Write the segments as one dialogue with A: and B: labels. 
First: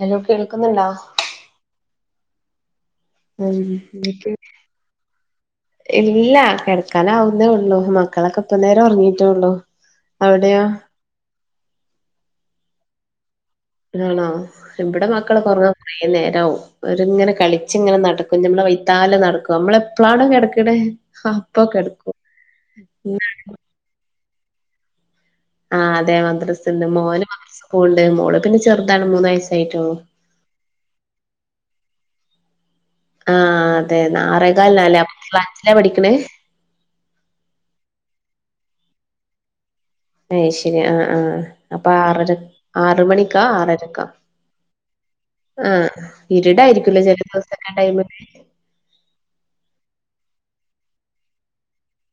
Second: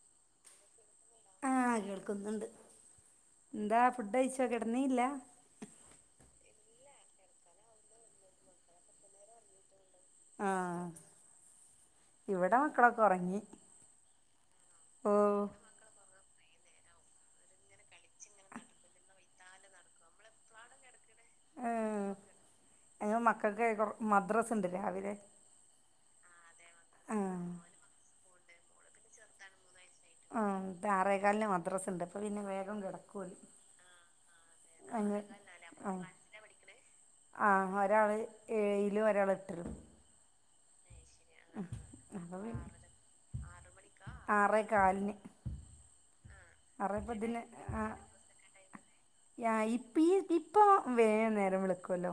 A: Hello കേൾക്കുന്നുണ്ടോ
B: ആഹ കേൾക്കുന്നുണ്ട്
A: ഉം
B: എന്താ ഫുഡ്
A: എന്തൊക്കെ?
B: കഴിച്ചോ കിടന്നീല്ല
A: ഇല്ല കിടക്കാനാവുന്നേ ഉള്ളൂ മക്കളൊക്കെ ഇപ്പ നേരം ഉറങ്ങിട്ടോള്ളു
B: ആഹ ഇവിടെ മക്കളൊക്കെ ഉറങ്ങി
A: ആണോ ഇവിടെ മക്കള്
B: ഓഹ്
A: ഒക്കെ ഉറങ്ങാൻ കുറേ നേരാവും ഒര് ഇങ്ങനെ കളിച്ച് ഇങ്ങനെ നടക്കും ഞമ്മളെ വൈത്താലെ നടക്കും നമ്മള് എപ്പളാണോ കിടക്കണെ
B: ആഹ ഇന്ന് മക്കൾക്ക് മദ്രസ്സ് ഉണ്ട് രാവിലെ
A: ആഹ് അതെ മദ്രസ്ണ്ട് മോന്
B: ആഹ്
A: മദ്രസ്സ് പോണ്ട് മോള് പിന്നെ ചെറുതാണ് മൂന്ന് വയസായിട്ടൊള്ളു
B: ആഹ.. ആറേകാലിന് മദ്രസ്സ്‌യുണ്ട് അപ്പ പിന്നെ വേഗം കിടക്കും! ഓല്
A: ആഹ.. അതെ.. ആറേകാലിന് നല്ലേ അപ്പൊ
B: അങ്ങ്
A: ഏത് ക്ലാച്ചില പഠിക്കണേ?
B: ആഹ.. ഒരാള് ഏഴിലും! ഒരാള് എട്ടിലും!
A: അയ്ശരി.. ആഹ.. ആഹ! അപ്പൊ.. ആറുമണിക്ക്ഹാ.. ആറാരക്കോ?
B: ആറേ കാലിന്
A: ആഹ്. ഇരീടായിരിക്കല
B: ആറേ
A: ചില
B: പതിന്
A: ദിവസക്ക ടൈം.
B: ആയിപ്പ്.. ഇപ്പൊ വേഗം നേരം വിളക്കുവല്ലോ!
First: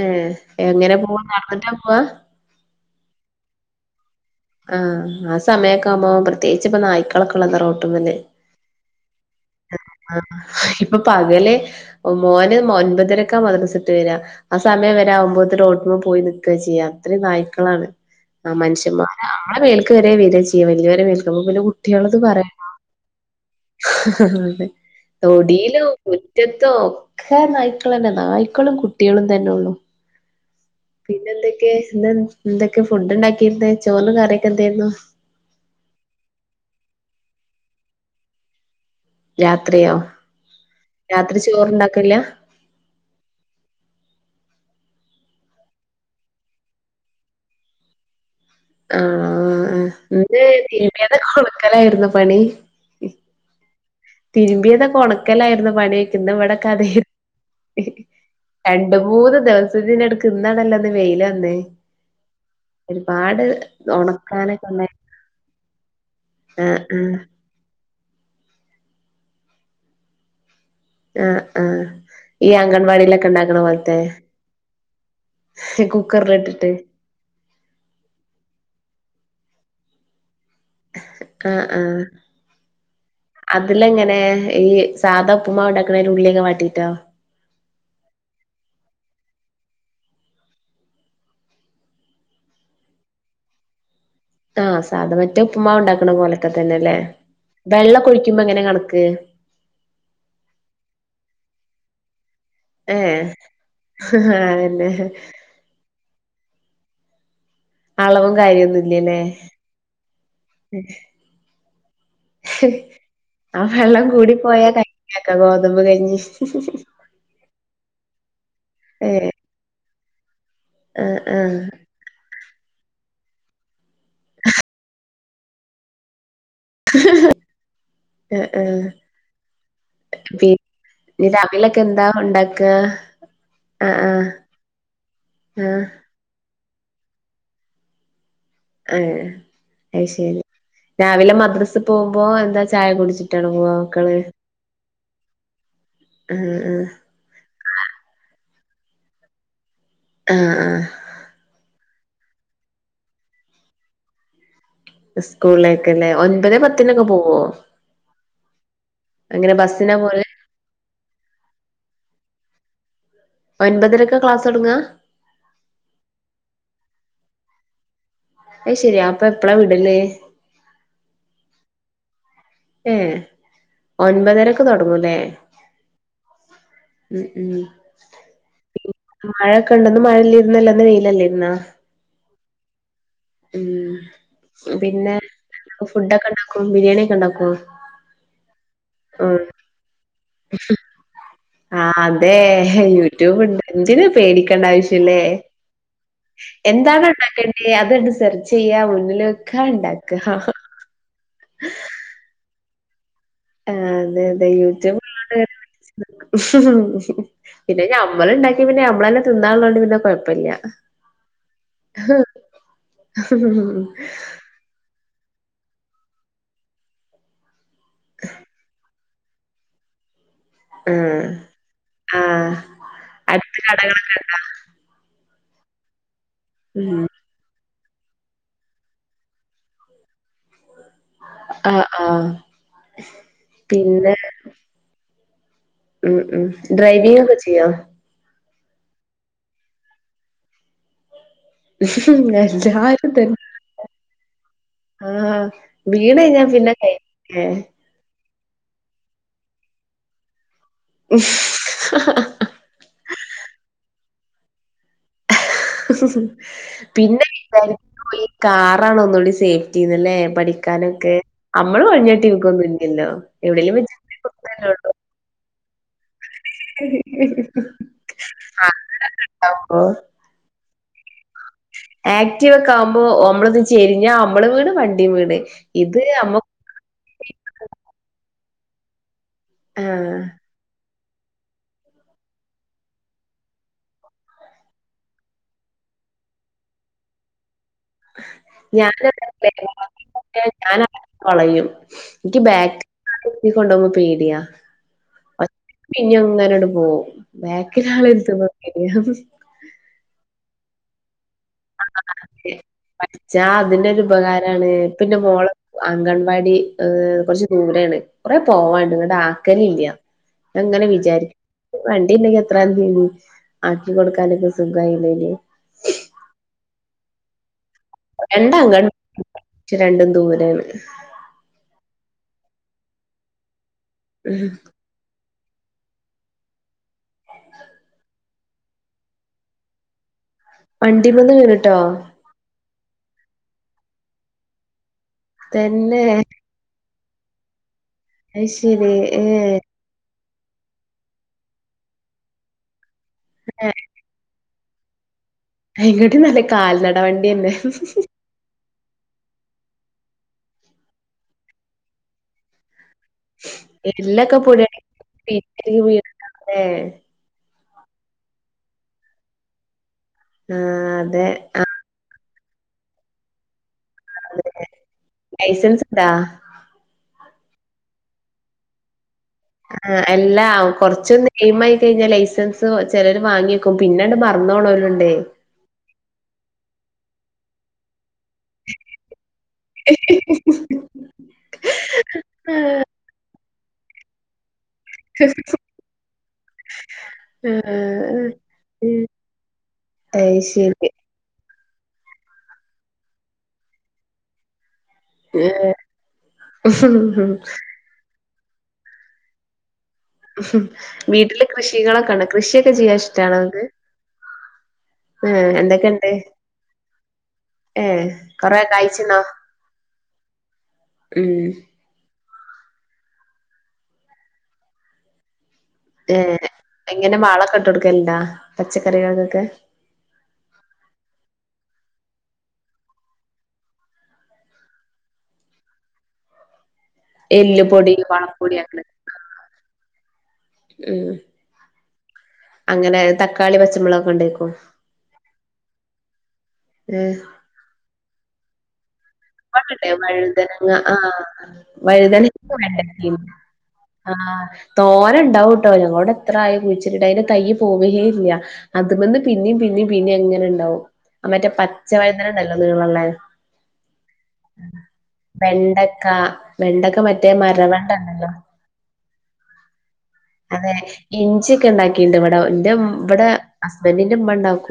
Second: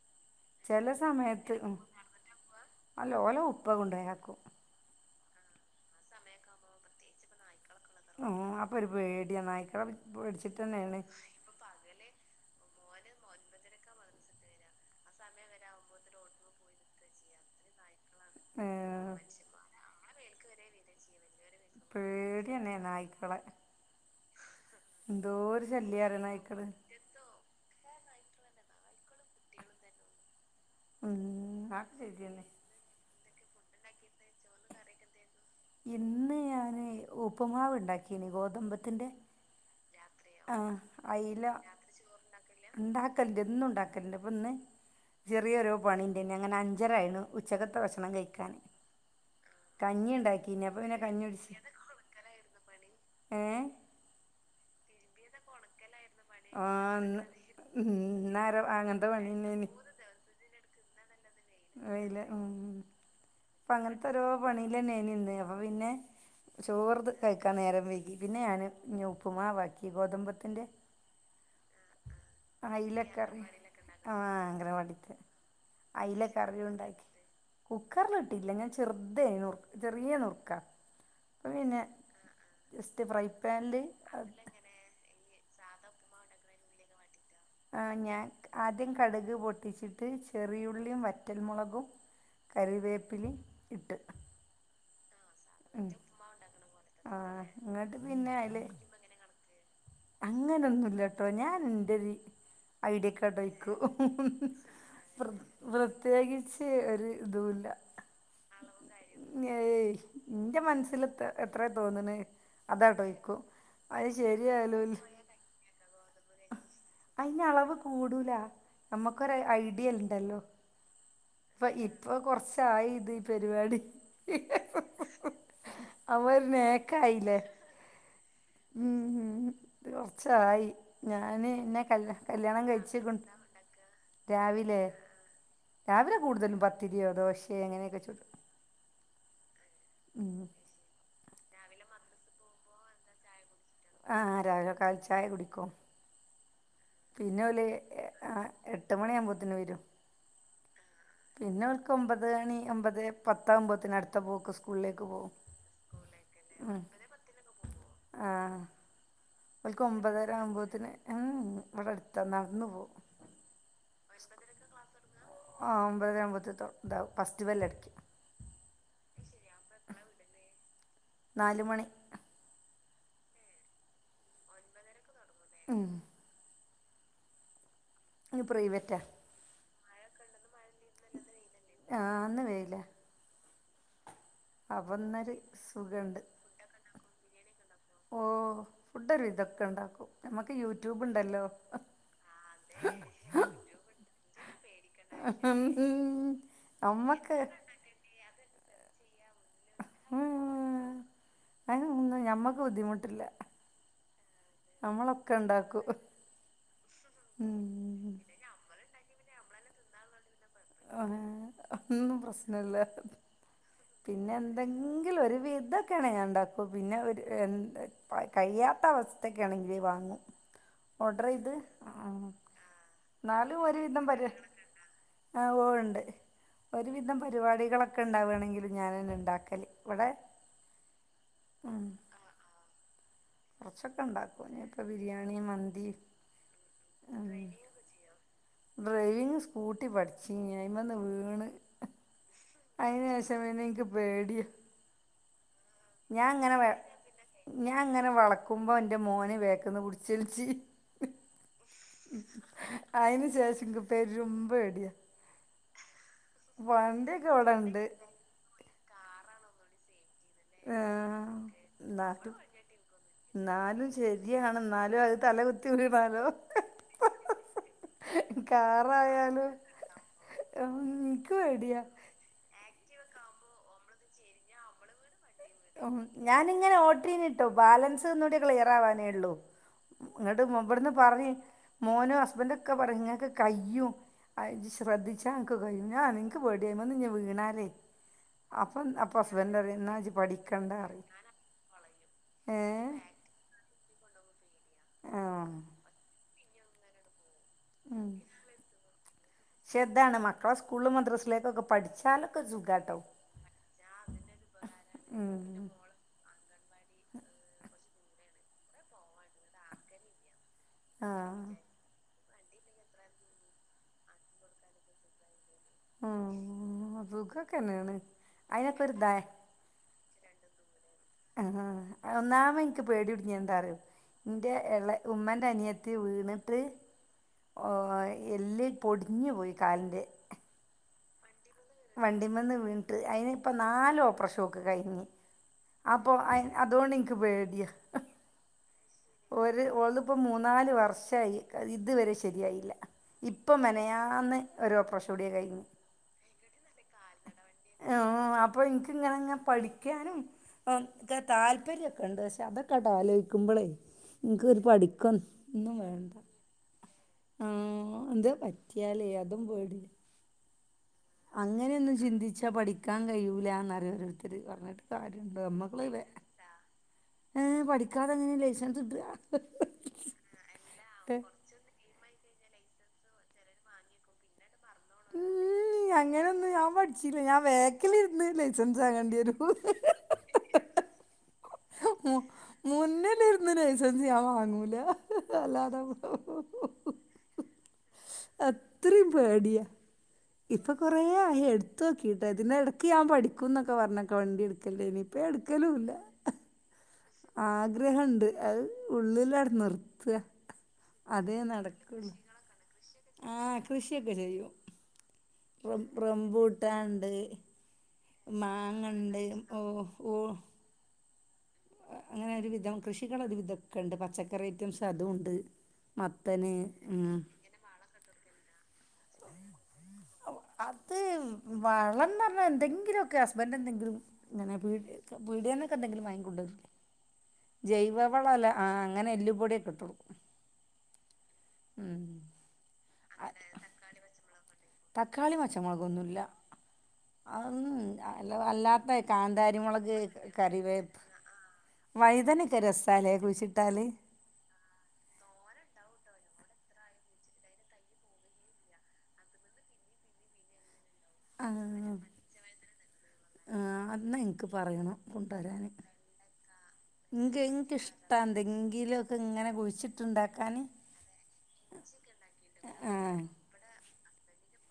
A: ങ്ങ.. എങ്ങനെ പോവാ നടന്നിട്ടാ
B: ഉം
A: പോവാ?
B: അല്ല.. ഓലെ ഉപ്പ കൊണ്ടുപോയി ആക്കും!
A: ആഹ.. ആ.. സമയൊക്കെകുമ്പോ പ്രത്യേകിപ്പ നായ്ക്കളൊക്കെള്ളതാ റ അങ്ങനെ..
B: ഉള്ളതല്ലേ അപ്പൊ ഒരു പേടിയാ നായ്ക്കളെ പേടിച്ചിട്ട്
A: ഇപ്പൊ
B: തന്നെയാണ്
A: പകല്.. മോന് ഒൻപതരക്കാ മദ്റസട്ട് വിട്ടവരിക ആ സമയംവരെ! ! അരകുമ്പോ റൊട്ടി പോയി നക്കുക ചെയ്യുക അത്രയും നായ്ക്കളാണ് ആ മനുഷന്മാ! ! ആഹ.. വെൽക് വരെ [unintelligible] ചെയ്യ വലിയർടെ വരെ മേൽക്ക്പ പിന്നെ കുട്ടികുള്ളത് പറയാണ!
B: പേടിയന്നെ നായ്ക്കളെ
A: ആഹ..
B: എന്തോരു
A: തൊടിയിലോ
B: ശല്യാറിയോ നായ്ക്കള്
A: മുറ്റതോ! ഒക്കെ.. നായ്ക്കളാ.. തന്നെ നായ്ക്കളും കുട്ടികളും തന്നെ ഉള്ളു
B: ഉം
A: പിന്നെ എന്തൊക്കെ?
B: അതൊക്കെ
A: എന്താ
B: ശരിയന്നെ
A: എന്തൊക്കെ ഫുഡ് ഉണ്ടാക്കിയിരുന്ന ചോറിനു കറിയൊക്കെ എന്തായിരുന്നു?
B: ഇന്ന് ഞാൻ ഉപ്പ്മാവ് ഉണ്ടാക്കിയനി ഗോതമ്പത്തി്ന്റെ!
A: രാത്രിയാോ? രാത്രി ചോറ്ണ്ടാക്കില്ല?
B: ഉണ്ടാക്കലണ്ട് എന്നും ഉണ്ടാക്കലണ്ട് അപ്പൊ ഇന്ന്.. ചെറിയൊരു പണിൻ്റെ ഉണ്ടയിനു അങ്ങനെ അഞ്ചരായിന് ഉച്ചകത്തെ ഭക്ഷണം കഴിക്കാൻ!
A: ആഹ.
B: കഞ്ഞി
A: എന്തെ
B: ഉണ്ടാക്കീന് അപ്പം പിന്നെ
A: തിരുമിയത്
B: കഞ്ഞി
A: കൊണക്കലായിരുന്നോ പണി?
B: ഏ
A: തിരുമ്പിയത് ക്കെ ഒണക്ക ലായിരുന്നോ പണി. ഇന്ന് ഇവിടെയൊക്കെ
B: ആഹ്
A: അതായിരുന്നു.
B: ഇന്ന് ഇന്നാരോ
A: രണ്ട്‌
B: അങ്ങനത്തെ
A: മൂന്ന്
B: പണിന്നെനി
A: ദിവസത്തിനിട ക്ക് ഇന്നാണല്ലന്ന് വെയില വന്നേ ക്ക്.
B: അയില് ഉം. അപ്പ അങ്ങനത്തെരോ
A: ഒണക്കാനൊക്കെ ഉണ്ടായി
B: പണിനില്ലേല് ഇന്ന്. അപ്പൊ പിന്നെ.
A: ആഹ്
B: ചോറത്
A: ആഹ്
B: കഴിക്ക ക്കാ നേരം വൈകി. പിന്നെ ഞാൻ ഉപ്പ് മാവാക്കി ഗോതമ്പത്തിന്റെ.
A: ആഹ ആഹ. ഈ അംഗൻവാടിയിലക്കെ
B: അയിലക്കറി
A: ഉണ്ടാക്കണ പോലത്തെ.
B: ആഹ് അംഗനവാടിത്തെ അയില
A: കുക്കറിൽ
B: കറിയും
A: ഇട്ടിട്ട്.
B: കുക്കറിലിട്ടില്ല. ഞാൻ ചെറുതെ നു ചെറിയ നുറുക്ക.
A: ആഹ ആഹ
B: ജസ്റ്റ് ഫ്രൈ പാനില്
A: അതിലെങ്ങനെ ഈ സാധാ ഉപ്പുമാവ് ഉണ്ടാക്കണ പോലെ ഉള്ളി ഒക്കെ വാട്ടിട്ടോ?
B: ആഹ ഞാ ആദ്യം കടുക് പൊട്ടിച്ചിട്ട് ചെറിയുള്ളിയും, വറ്റൽമുളകും, കരിവേപ്പിലയും ഇട്ട്.
A: ആഹ് സാധാ മറ്റേ ഉപ്പ്മാവ്
B: ഉം
A: ഉണ്ടാക്കണ പോലെയൊക്കെ തന്നെയല്ലേ.
B: ആഹ് ഇങ്ങട്ട്
A: വെള്ളം ഒഴിക്കുമ്പോ എങ്ങനെ കണക്ക്?
B: അങ്ങനൊന്നുമില്ലട്ടോ, ഞാൻ എൻ്റെ രീതി
A: ഏഹ്
B: ഐഡിയക്ക് അത് വയ്ക്കും.
A: അതന്നെ
B: പ്ര പ്രത്യേകിച്ച് ഒരു ഇതും ഇല്ല.
A: അളവും കാര്യൊന്നും ഇല്ലല്ലേ
B: ഏയ് എന്റ മനസ്സിൽ എത്ര എത്രയാ തോന്നണെ, അതവിടെ വെക്കും അത് ശരിയായാലും ഇല്ലേലും.
A: കഞ്ഞി ആക്കാം ഗോതമ്പ് കഞ്ഞി.
B: അയിന് അളവ് കൂടൂല.
A: ഏഹ്
B: നമ്മുക്കൊരു ഐഡിയ ഉണ്ടല്ലോ.
A: ആഹ് ആഹ.
B: ഇപ്പൊ കൊറച്ചായി ഈ പരിപാടി. അപ്പൊ ഒരു നേക്ക്. നക്കായിലെ
A: ആഹ് ആഹ്
B: മ് മ്. അത്
A: പി
B: കുറച്ചായി.
A: ഇനി
B: ഞാന്
A: രാവിലൊക്കെ
B: എന്നെ കൽ
A: എന്താ
B: കല്യാണം
A: ഉണ്ടാക്ക
B: കഴിച്ച് [unintelligible] രാവിലെ
A: ആഹ
B: രാവിലെ കൂടുതലും പത്തിര്യോ ദോശ്യോങ്ങനെക്കെ ചുടും.
A: ആഹ് അയ്
B: ഉം
A: ശരി. രാവിലെ മദ്രസ പോവുമ്പോ, എന്താ ചായ കുടിച്ചിട്ടാണോ പൂവാ?
B: ആഹ് രാവിലെ കാൽ ചായ കുടിക്കും.
A: ഉം ഉം.
B: പിന്നെ ഓല് എഹ് ആ എട്ട് മണി ആവുമ്പോത്തിന് വരും.
A: ആഹ് ആഹ്.
B: പിന്നെ ഓൾക്ക് ഒമ്പത് മണി ഒമ്പത് പത്താവുമ്പോത്തിനും അടുത്ത പോക്ക് സ് സ്കൂളിലേക്ക് പോവും.
A: സ്കൂളിലേക്കല്ലേ ഒൻപത് പത്തിനൊക്കെ പോവോ
B: ആ
A: എങ്ങനെ
B: ഓല്ക്ക്
A: ബസ്സിനാ പോവല്
B: ഒമ്പതര ആവുമ്പോത്തിന്. ഉം ഇവിടെ അടുത്താ നടന്നു പോവും.
A: ഒൻപതരക്ക ക്ലാസ് തൊടങ്ങ?
B: ആ ഒമ്പതര ആവുമ്പത്ത് തൊറ ന്താ ഫെസ്റ് ബെല്ലടിക്കും.
A: അയ് ശരി. അപ്പൊ എപ്പളാ വിടല്?
B: നാല് മണി.
A: ഏഹ് ഒൻമ്പതരക്ക് തൊടങ്ങൂല്ലേ.
B: ഉം.
A: ഉം ഉം.
B: ങ്ങ് പ്രൈവറ്റാ?
A: മഴക്കെണ്ടന്നും മഴല്ലേ. ഇന്ന് ഇന്നല്ല ഇന്ന് വെയിലല്ലേ ഇന്ന്?
B: ആ ഇന്ന് വെയില.
A: ഉം. പിന്നെ
B: ഇന്നൊരു
A: എന്തൊക്കെ
B: സുഖണ്ട്
A: ഫുഡൊക്കെ ഇണ്ടാക്കും. ബിരിയാണി ഒക്കെ ഇണ്ടാക്കുവോ?
B: ഓ ഫുഡ് ഒരു വിതൊക്കെ ഇണ്ടാക്കും നമുക്ക് യൂട്യൂബ് ഇണ്ടല്ലോ അതേ
A: ട്യൂബുണ്ട് എന്തിനാ പേടിക്കണ്ട ആവശ്യം റ്റ്ല്ലേ എന്താണോ
B: നമ്മക്ക്
A: ഇണ്ടാക്കണ്ടേ അത്ണ്ട് സെർ ച്ചീയ്യാ മുന്നില്ക്ക ഇണ്ടാക്ക
B: അയിന്നൊന്നും ഞമ്മളക്ക് ബുദ്ധിമുട്ടില്ല
A: ആഅതെ അതെ യൂട്യൂബ്
B: നമ്മളൊക്കെ
A: ഉള്ളോണ്ട്
B: ഇണ്ടാക്കും
A: ഇങ്ങനെ പിടിച്ചു നിക്കും
B: ഉം
A: പിന്നെ ഞമ്മള് ഇണ്ടാ ക്കി പിന്നെ ഞമ്മളന്നെ തിന്നാള്ളോണ്ട് പിന്നെ കൊഴപ്പല്ല്യ
B: ആഹ് ഒന്നും പ്രശ്നില്ല അത്
A: ഉഹുംഹും
B: പിന്നെ എന്തെങ്കിലും ഒരു വിതൊക്കെയാണെ ഞാൻ ഇണ്ടാക്കും പിന്നെ ഒരു എന്താ പ്പ കയിയാത്ത അവസ്ഥത്തക്കെണെങ്കില് വാങ്ങും
A: ആഹ്
B: ഓർഡറീത് ഉം
A: ആഹ്
B: ന്നാലും
A: അടുത്ത്
B: ഒരു വിധം
A: കടകളൊക്കെ
B: പര്
A: ഉണ്ടോ
B: ആ ഓണ്ട് ഒരുവിധം പരിപാടികളൊക്കെ ഇണ്ടാവാണെങ്കിലും ഞാനന്നെ ഇണ്ടാക്കല് വടെ
A: ആഹ് ആഹ്
B: കൊറച്ചൊക്കെ
A: പിന്നെ
B: ഇണ്ടാക്കും ഞാപ്പോ ബിരിയാണി മന്തി
A: ഉം ഉം ഡ്രൈവിംഗ്
B: ഉം
A: ഒക്കെ ചീയ്യോ
B: ഡ്രൈവിങ് സ്കൂട്ടി പഠിച്ചീനി ഐ മന്ന് വീണ്
A: ങേ
B: അയിന് ശേഷം പിന്നെ എനിക്ക് പേടിയാ
A: ആഹ്
B: ഞാൻ
A: വീണഴിഞ്ഞ
B: അങ്ങനെ
A: പിന്നെ
B: വ-
A: കഴി ലേ
B: ഞാൻ ഇങ്ങനെ വളക്കുമ്പോ ഇന്റെ മോന് ബാക്കന്ന് പിടിച്ചലിച്ച്
A: ഉംഹ്
B: അയിന് ശേഷം ഇക്ക് പെരും പേടി
A: പിന്നെ
B: ഇവിടെണ്ട്
A: വിചാരിക്കും ഈ കാറാണ് ഒന്നൂടി സേഫ്റ്റിന്നല്ലേ പഠിക്കാനൊക്കെ
B: ഏഹ്
A: അമ്മള് [unintelligible]
B: ന്നാലും
A: ഇക്കൊന്നും ഇല്ലല്ലോ എവിടെലും
B: ന്നാലും
A: വച്ച് [inaudible]
B: ശരിയാണ്
A: അല്ലേ ഉള്ളു
B: ന്നാലും അത് [unintelligible] കാറായാലും
A: അതാവുമ്പോ
B: എം ക്ക് പേടിയാ
A: ആക്ടീവ് ഒക്കെ ആകുമ്പോൾ ഒമ്മള് ചെരിഞ്ഞാ അമ്മള് വീണ് വണ്ടീം വീണ്
B: ഒം
A: ഇത് നമ്മ
B: ഞാനിങ്ങനെ ഓട്ടിനിട്ടോ ബാലൻസ് ഒന്നൂടി ക്ലിയർ ആവാനേ ഒള്ളു
A: ആഹ്
B: ഇങ്ങട്ട് മബടന്ന് പറിം മോനും ഹസ്ബന്റും ഒക്കെ പറിംങ്ങക്ക് കയ്യും ഇജ്ജ് അയ്ശ്രദ്ധിച്ചാനക്ക് കഴിയും ഞാൻ നക്ക് പേടിയ്മന്ന് വീണാല് അപ്പൊം അപ്പൊ ഹസ്ബന്റ്റിംന്നാ പഠി
A: ഞൻ വിടെ പളയും എനിക്ക്
B: ഏഹ്
A: ബാക്ക്ലാളെ ഇരിത്തി കൊണ്ടോകുമ്പോ പേടിയാ
B: ആഹ്
A: പിന്നിം ങ്ങനട് പോകും ബാക്കിലാളര്ത്തുംമ്പൊ പേടിയാ
B: ച്ചെ താണ് മക്കളെ സ്കൂളിലുംമ ദ്രസ്സിലേക്കൊക്കെ പു
A: ആഹ് അതേ പഠിച്ച അതിനൊരു ഉപകാരാണ് പ്പൊന്റെ
B: ഉം
A: മോള പുവ അംഗൻവാടി ഏ കുറച്ച് ദൂരാണ് കുറെ പോവാണ്ട് എന്നിട്ട്ആക്കല് ഇല്ല എങ്ങനെ വിചാരിക്കും
B: ആഹ്
A: വണ്ടിണ്ടങ്കിഎത്ര ന്നനിനീ ആക്കി കൊടുക്കാനൊക്കെ സുഖയില്ലേല്
B: ആഹ് സുഖൊക്കെന്നേണ്
A: രണ്ട് അംഗൻ ഇച് രണ്ടും ദൂരെണ്
B: ആഹ് ഒന്നാമത്എനിക്ക് പേടികുട് ങ്ങേത്എന്താറിയോ എന്റെ എളേ ഉമ്മൻ്റെ അനിയത്തി വീണിട്ട് ഓ ആ എല്ല് പൊടിഞ്ഞ് പോയി കാലിന്റെ
A: വണ്ടിമന്ന്‌ വീണ് ട്ടോ
B: വണ്ടിമന്ന് വീണണ്ട് അയ്നി ഇപ്പൊ നാല് ഓപ്പറേഷം ഒക്ക് കഴിഞ്ഞ്
A: തന്നെ
B: അപ്പോയ്ന് അ അത് കൊണ്ട് എനിക്ക് പേടിയ ആഹ്
A: അത് ശരി
B: ഒരു ഓളിപ്പോ മൂന്നാല് വർഷായി ഇതുവരെ ശരിയായില്ല ഇപ്പം മെനയാന്ന് ഒരു ഓപ്പറേഷൻ കൂടി കഴിഞ്ഞു
A: അയിനി കാട്ടി നല്ലത് കാൽനട വണ്ടിയന്നെ
B: ഇപ്പോ എനിക്കങ്ങനെയങ്ങ് പഠിക്കാനും ഒക്കെ താല്പര്യവൊക്കെ ഉണ്ട് പക്ഷെ അതൊക്കൊ [unintelligible] ആലോചി ക്കുമ്പളേ
A: എല്ലൊക്കെ
B: എനക്ക്
A: പൊടിയായി
B: പഠിക്കവൊന്നും
A: പിച്ചി
B: വേണ്ട
A: വീണിട്ടാ ല്ലേ
B: ആഹ് എന്തേ പറ്റിയാല് അതും പേടിയാ
A: ആഹ് അതെ ആഹ്
B: അങ്ങനെയൊന്നും ചിന്തിച്ചാ പഠിക്കാൻ കഴിയൂലാന്നാ ഓരോരു ത്തര്
A: അതെ
B: പറഞ്ഞിട്ട് കാര്യമുണ്ടോ
A: ലൈസൻസ്
B: ഞമ്മക്ക്
A: ഇണ്ടാ
B: [unintelligible] ഏ പഠിക്കാതെങ്ങനെയാ ലൈസൻസ് കിട്ടുക
A: ആ അല്ലാ കൊറച്ചൊന്ന് നെയ്മായി ട്ട് കഴിഞ്ഞാൽ ലൈസൻസ് ചെലര് വാങ്ങി വക്കും പിന്നങ്ങട്ട് മറന്ന് പോണോരുണ്ട്
B: ക്ക് അങ്ങനൊന്നും ഞാൻ പഠിച്ചില്ല ഞാൻ ബാക്കിലിരുന്ന് ലൈ സൻസ് വാങ്ങേണ്ടി വരും
A: ആഹ്
B: മുന്നിലിരുന്ന് ലൈസൻസ് ഞാൻ വാങ്ങൂല അല്ലാതെ
A: ആഹ് ഉം
B: അത്രയും പേടിയാ ഇപ്പൊ
A: അയ്ശരി
B: കൊറേ ആയിഎടുത്ത് നോക്കിയിട്ട് അതിന് ഇടക്ക് ഞാൻ പഠിക്കൂന്നൊക്കെ പറഞ്ഞൊക്കെ വണ്ടി എടുക്കല്ലേനി
A: ഏ
B: ആഗ്രഹവുണ്ട് അത് ഉള്ളിലാരുന്നു
A: ഉം വീട്ടില് കൃഷികളൊക്കെയുണ്ടോ കൃഷിയൊക്കെ ചെയ്യാൻ
B: ആ
A: ഇഷ്ടാണോ ഇങ്ങക്ക്
B: കൃഷിയൊക്കെ ചെയ്യും
A: ഏഹ്
B: റം
A: എന്തൊക്കെണ്ട്
B: റംബൂട്ടാനൊണ്ട്
A: ഏഹ് കൊറേ കായ്ച്ച്ണോ
B: മാങ്ങണ്ട് ഓ ഓ
A: ഉം
B: അങ്ങനെ ഒരു വിധം കൃഷികളൊരു വിധമൊക്കൊണ്ട് പച്ചക്കറി ഐറ്റംസ് അതും ഉണ്ട്
A: ഏ എങ്ങനെ വളവൊക്കെ ഇട്ട് കൊടുക്കലുണ്ടാ പച്ചക്കറികൾക്കൊക്കെ
B: ഉ അ അത് വളം എന്ന് പറഞ്ഞാ എന്തെങ്കിലുമൊക്കെ ഹസ്ബൻഡ് എന്തെങ്കിലും ഇങ്ങനെ പീ പീടികേന്നൊക്കെ എന്തെങ്കിലും വാങ്ങി കൊണ്ടുവരും.
A: എല്ലുപൊടി
B: ജൈവവളമല്ല
A: വളപ്പൊടി
B: ആ അങ്ങനെ എല്ലുപൊടിയൊക്കെ ഇട്ടു കൊടുക്കും.
A: ഉം
B: ഉം
A: അങ്ങനെ തക്കാളി പച്ചമുളകൊക്കെ ഉണ്ടേക്കും.
B: തക്കാളിയും പച്ചമുളകൊന്നും ഇല്ല
A: ഏഹ്
B: അതൊന്നും അല്ലാ ത്തെ
A: ഇവിടെണ്ട്
B: കാന്താരിമുളക്
A: വഴുതനങ്ങ
B: കറിവേപ്പ്
A: ആഹ് വഴുതനങ്ങ
B: വഴുതനയൊക്കെ രസാല്ലേ
A: വെണ്ടക്കയും
B: കുഴിച്ചിട്ടാല്
A: ആഹ് തോരേ ഉണ്ടാവൂട്ടോ ഞങ്ങളിവിടെ എത്ര ആയി കുഴിച്ചിട്ടിട്ട് അതിന്റെ തൈ പോവുകയേ ഇല്ല. അതുമേന്ന് പിന്നേയും പിന്നേയും പിന്നേയും ഇങ്ങനെ ഉണ്ടാവും മറ്റേ പച്ച
B: ആഹ്
A: വഴുതന ഉണ്ടല്ലോ നീളമുള്ളെ
B: ആഹ് അന്നേ ക്ക് പറയണം കൊണ്ടുവരാന്
A: വെണ്ടക്ക വെണ്ടക്ക മറ്റേ
B: എനിക്ക്‌ എനിക്ക്
A: മരവെണ്ട
B: ഇഷ്ടാ
A: ഉണ്ടല്ലോ
B: എന്തെങ്കിലുമൊ ക്കെ ഇങ്ങനെ കുഴിച്ചിട്ടുണ്ടാ
A: അതെ ഇഞ്ചിയൊക്കെ ഉണ്ടാക്കിട്ടുണ്ട് ഇവിടെ എന്റെ
B: ആഹ്
A: ഇവിടെ ഹസ്ബൻഡിന്റെ ഉമ്മ ഉണ്ടാക്കും.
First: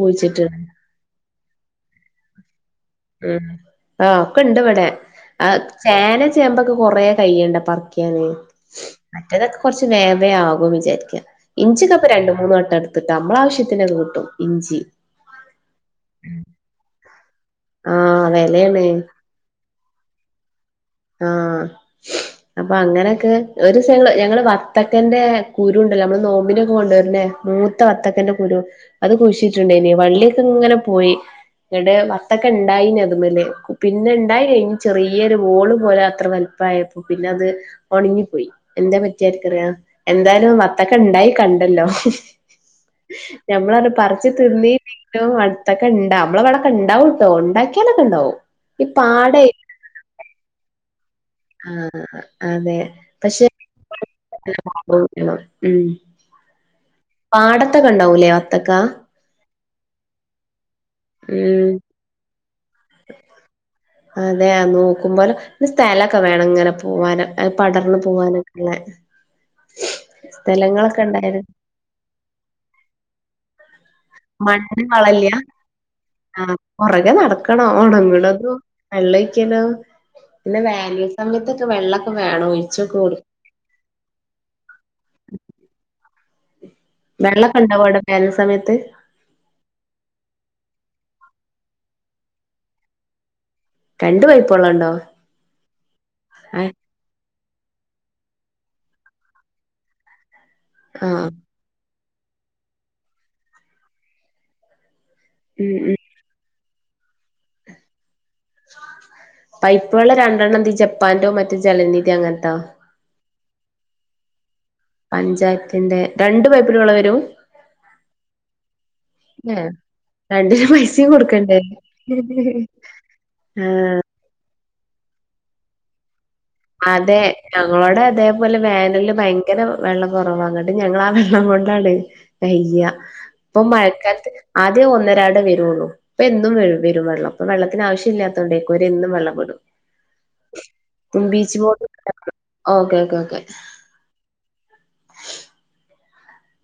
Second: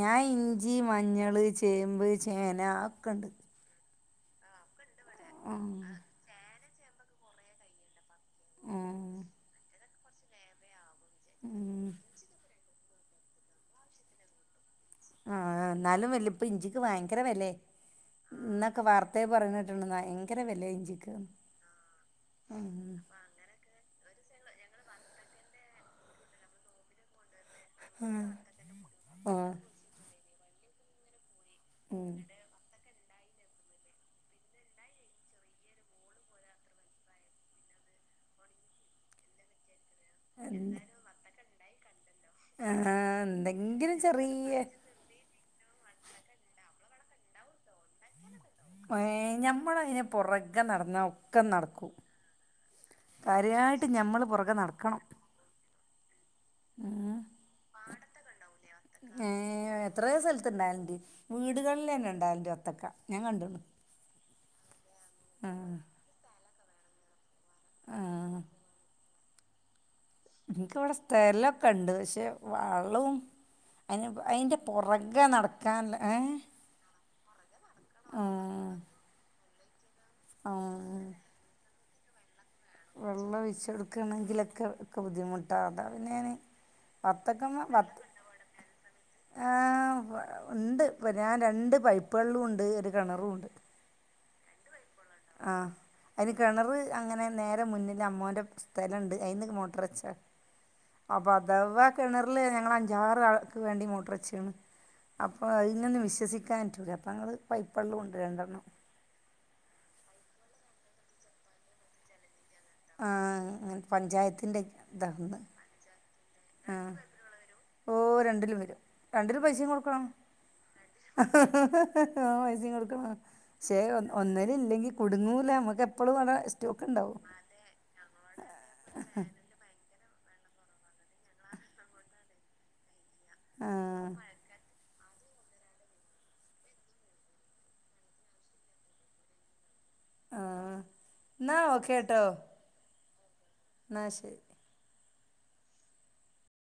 B: ഞാൻ ഇഞ്ചി മഞ്ഞള് ചേമ്പ് ചേന അതൊക്കെണ്ട്
A: ഉം ആ ഒക്കെ ഇണ്ട് ഇവിടെ ആ
B: ആഹ്
A: ചേന ചേമ്പൊക്കെ കൊറേ കയിയണ്ടേ പറി ക്കാന്
B: ആഹ്
A: മറ്റേതൊക്കെ കുറച്ച് വേവയാകുമെന്ന് വിചാരിക്കുക
B: ഉം
A: ഇഞ്ചിയൊക്കെ ഇപ്പം രണ്ടു മൂന്ന് വട്ടം എടു ത്തൂട്ടോ നമ്മടെ ആവശ്യത്തിനൊക്കെ കിട്ടും ഇഞ്ചി.
B: ആ എന്നാലും വല്ല ഇപ്പോ ഇഞ്ചിക്ക് ഭയങ്കര വിലയായി
A: ആഹ്
B: ഇന്നൊക്കെ
A: വെലേണ്
B: വാർ ത്തേ പറയണ കേട്ടിട്ടുണ്ട് ഭയങ്കര വിലയാ ഇഞ്ചിക്ക്
A: ആഹ് അപ്പം
B: ആഹ്
A: അങ്ങനൊക്കെ ഒരു ദിവസം ഞങ്ങള് ഞങ്ങള് വത്തക്കാന്റെ കുരു ഉണ്ടല്ലോ നമ്മള് നോമ്പിനൊക്കെ കൊണ്ടുവരുന്നേ മൂ ത്ത വത്തക്കാന്റെ കുരു അത്
B: ആഹ്
A: കുഴിച്ചിട്ടുണ്ടായിനി വള്ളിയൊക്കെ ഇങ്ങനെ പോയി ഇവിടെ
B: ഉം
A: വ ണ്ടായിനി അത്മൽ പിന്നെ ഇണ്ടായി കഴിഞ്ഞ് ചെറിയ ഒരു വോളും പോലെ അത്ര വെൽപ്പ ആയപ്പോ പിന്നെ അത് ഒണിങ്ങിപ്പോയി. എന്താ പറ്റിയത് ആർക്കറിയാ. എന്തായാലും വത്തക്ക ണ്ടായി കണ്ടല്ലോ.
B: ആഹ് എന്തെങ്കിലും ചെറീയേ
A: അടുത്തൊക്കെ ണ്ടാ നമ്മളെ വിടൊക്കെ ണ്ടാവുട്ടോ ണ്ടാക്കിയാലൊക്കെ ണ്ടാവും ഈ പാടേ
B: പൊറകെ നടന്നാൽ ഒക്കെ നടക്കും.
A: ആഹ് അതെ പക്ഷെ
B: കാര്യായിട്ട് ഞമ്മള് പുറകെ
A: [unintelligible] ഉം
B: ആഹ്
A: പാടത്തൊക്കെ ഇണ്ടാവുല്ലേ വത്തക്ക?
B: ഏഹ് എത്രേ സ്ഥലത്ത് ഇണ്ടായാല്ണ്ട്.
A: ഉം
B: വീടുകളിൽ തന്നെ ഇണ്ടാവല്ണ്ട് വത്തക്ക ഞാൻ കണ്ട്ണ്.
A: അതെ നോക്കുമ്പോലേ സ്ഥലക്കെ വേണം ഇങ്ങനെ പോവാന് അത് പടർന്ന് പോവാനക്ക്ണേ
B: ഇൻക്ക് വടെ സ്ഥലം കണ്ട് പക്ഷേ വളും അയി അയിൻ്റെ
A: മണ്ണിന്
B: പൊറകെ നടക്കാൻ ഏഹ്
A: പൊറകെ നടക്ക [unintelligible]
B: ആഹ്
A: വെള്ള ഒഴിക്കലോ പിന്നെ വേനൽ
B: ആഹ്
A: സമയത്തൊക്കെ വെള്ള വേണോയ്
B: വെള്ളം ഒഴിച്ച് കെടുക്കണെങ്കിലൊക്കെ ഒക്കെ ബുദ്ധിമുട്ടാ അതാ പിന്നെ ഞാന്
A: വെള്ളക്കെ
B: വത്തക്കമ്മ
A: ഇണ്ടാവോ അവടെ
B: വത്ത്
A: വേനൽ സമയത്ത്?
B: ആഹ് ഇണ്ട് ന്നെ ആഹ് രണ്ട് പൈപ്പള്ളും ണ്ട് ഒരു കെണറുണ്ട്.
A: രണ്ട് പൈപ്പള്ളണ്ടോ?
B: ആഹ് അയിന് കെണറ് അങ്ങനെ നേരെ മുന്നില് അമ്മോന്റെ സ്ഥലണ്ട് അയിന്ന് മോട്ടറച്ചാ അപ്പൊ അ ദവ കെണർലേ ഞങ്ങൾ അഞ്ചാറ് ആൾക്ക് വേണ്ടി മോട്ടർ വെച്ചിണ്. അപ്പോൾ
A: ഉം ഉം
B: അയിനൊന്ന് വിശ്വസിക്കാൻ പറ്റൂല അപ്പ ഞങ്ങള് പെപ്പള്ളും ണ്ട് രണ്ടെണ്ണം.
A: പൈപ്പള്ളം രണ്ടെണ്ണം ന്ത് ജപ്പാൻ്റോ മറ്റ് ജലനിധി അങ്ങനത്തോ?
B: ആഹ് ത് പഞ്ചായത്തിന്റെ ത മ്
A: പിന്നെ രണ്ടു പൈപ്പിലും വെള്ളം വരും?
B: ഓഹ് രണ്ടിലും വരും രണ്ടിലും പൈസിം കൊടുക്കണം.
A: രണ്ടിലും പൈസിം കൊടുക്കണ്ടേ? ആഹ്
B: ഒന്നര ഇല്ലെങ്കിൽ കുടുങ്ങൂല നമക്ക് എപ്പളും വള സ്
A: അതെ ഞങ്ങളോടെ അതേപോലെ വേനലില് ഭയങ്കര വെള്ളം കൊറവാ ങ്ങട്ട് ഞങ്ങള് ആഹ് വെള്ളം കൊണ്ടാണ്. വയ്യ ഇപ്പൊ
B: ആ
A: മഴക്കാലത്ത് ആദ്യം ഒന്നരാടം വരുള്ളൂ. ഇപ്പം എന്നും വെ വരും വള്ളം ഇപ്പോ വെള്ളത്തിന് ആവശ്യല്ലാത്ത കൊണ്ടേക്കും ഒര് എന്നും വള്ളം വിടും.
B: ആഹ്
A: beach boat okay okay okay.
B: ന്നാ ശരി